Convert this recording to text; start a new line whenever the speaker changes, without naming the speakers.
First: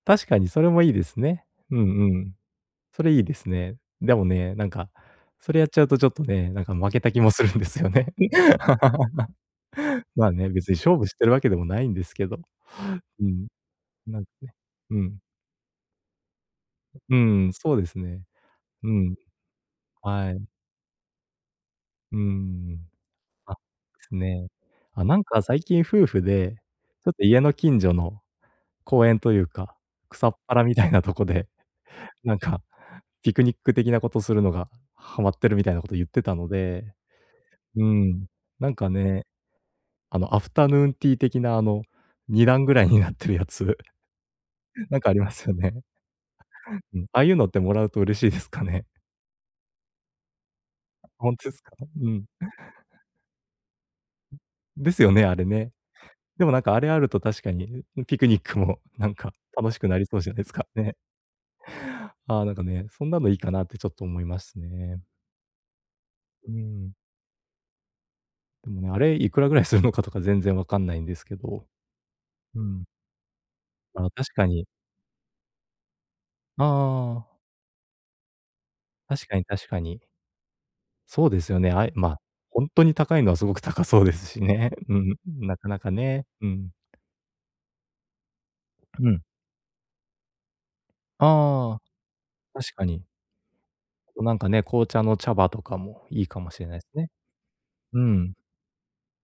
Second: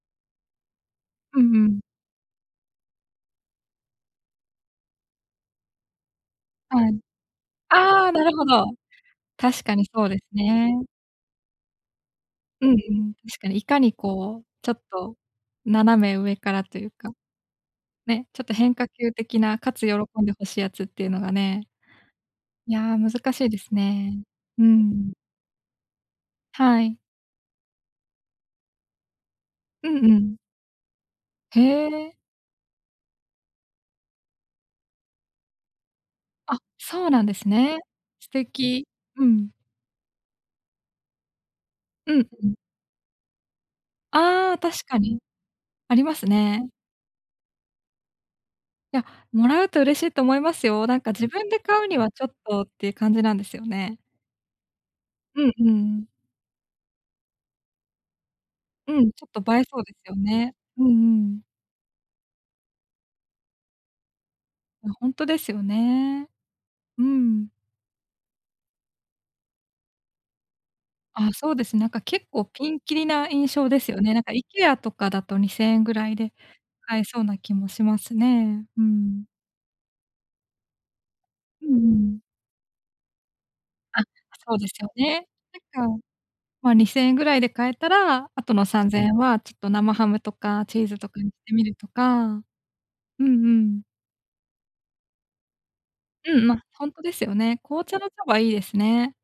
確かにそれもいいです
う
ね。
んう
うん
ん。
うん。それいいですね。でもね、なんか、それやっちゃうとちょっとね、なんか
は
負
い。
けた気もするんですよ
あ
ね。
あ、なるほど。確かに そうです
まあ、ね、別に
ね。
勝負してるわけでもないんですけど。
うんうん、
う
確か
ん。
にいかに
なん
こう
ね
ちょっ
う
と
ん。
斜め上からという
う
か。
うーん、そうですね。
ね、ちょっと変化
う
球
ん。
的な、かつ喜ん
は
で
い。
欲しいやつっていうのがね
うー
い
ん。
や、難しい
あ、
です
す
ね。
ね。
う
ま、
ん。
なんか最近夫婦で、
はい。
ちょっと家の近所の公園というか、
うんう
草
ん。
っぱらみたいなとこで、
へえ。
なんか、ピクニック的なことするのがはまってるみたいなこと言ってたの
あ、
で、
そうなんですね。
うん。
素
なん
敵。
かね。
うん。
あの、アフタヌーンティー的な、あの、
うん、
に
うん。
だんぐらいになってるやつ。
ああ確か
なんかあ
に。
りますよね。
ありますね。
うん、ああいうのってもらうと嬉しいですかね。
いや、もらうと嬉しいと思いますよ。なんか自
ほん
分
て
で
すか
買う
ね
に
う
はちょ
ん。
っとっていう感じなんですよね。
んですよね、あれ
うん、う
ね。
ん。
でもなんかあれあると確かに、ううピクニックも
う
な
ん、
ん
ちょ
か
っと映え
楽
そ
し
う
く
で
なり
すよ
そうじゃないす
ね。
か、
うん
ね。
うん。
ああ、なんかね、そんなのいいかなってちょっと思います
あ、
ね。
ほんとですよね。
うんうん。
うん。
ん、あれいくらぐらいするのかとか全然分かんないんです
あ、
け
そうで
ど。
す、なんか結構
う
ピン
ん。
キリな印象ですよ
ああ、
ね。なんか
確かに。
IKEA とかだと2000円ぐらいで
ああ
買え
あ
そう
あ。
な気もしますね。うん。
確かに、確かに。そうですよ
う
ね、
んう
あえま、
ん。
ほんとに高いのはすごく高
あ、
そ
あ、
うですし
そうで
ね。
すよ
うん、
ね。
なかな
な
か
んか、
ね、うん。
まあ2000円ぐらいで買えたら、後のさんぜんえ
ふ
ん
ん。
はちっと生ハムとかチーズとかにてみる
ああ。
とか。
確かに。
うんうん。
と、なんかね、紅茶の茶葉とかもいい
う
か
ん、
もし
ま、
れない
ほ
す
んと
ね。
ですよね。紅茶
う
の茶
ん。
葉いいですね。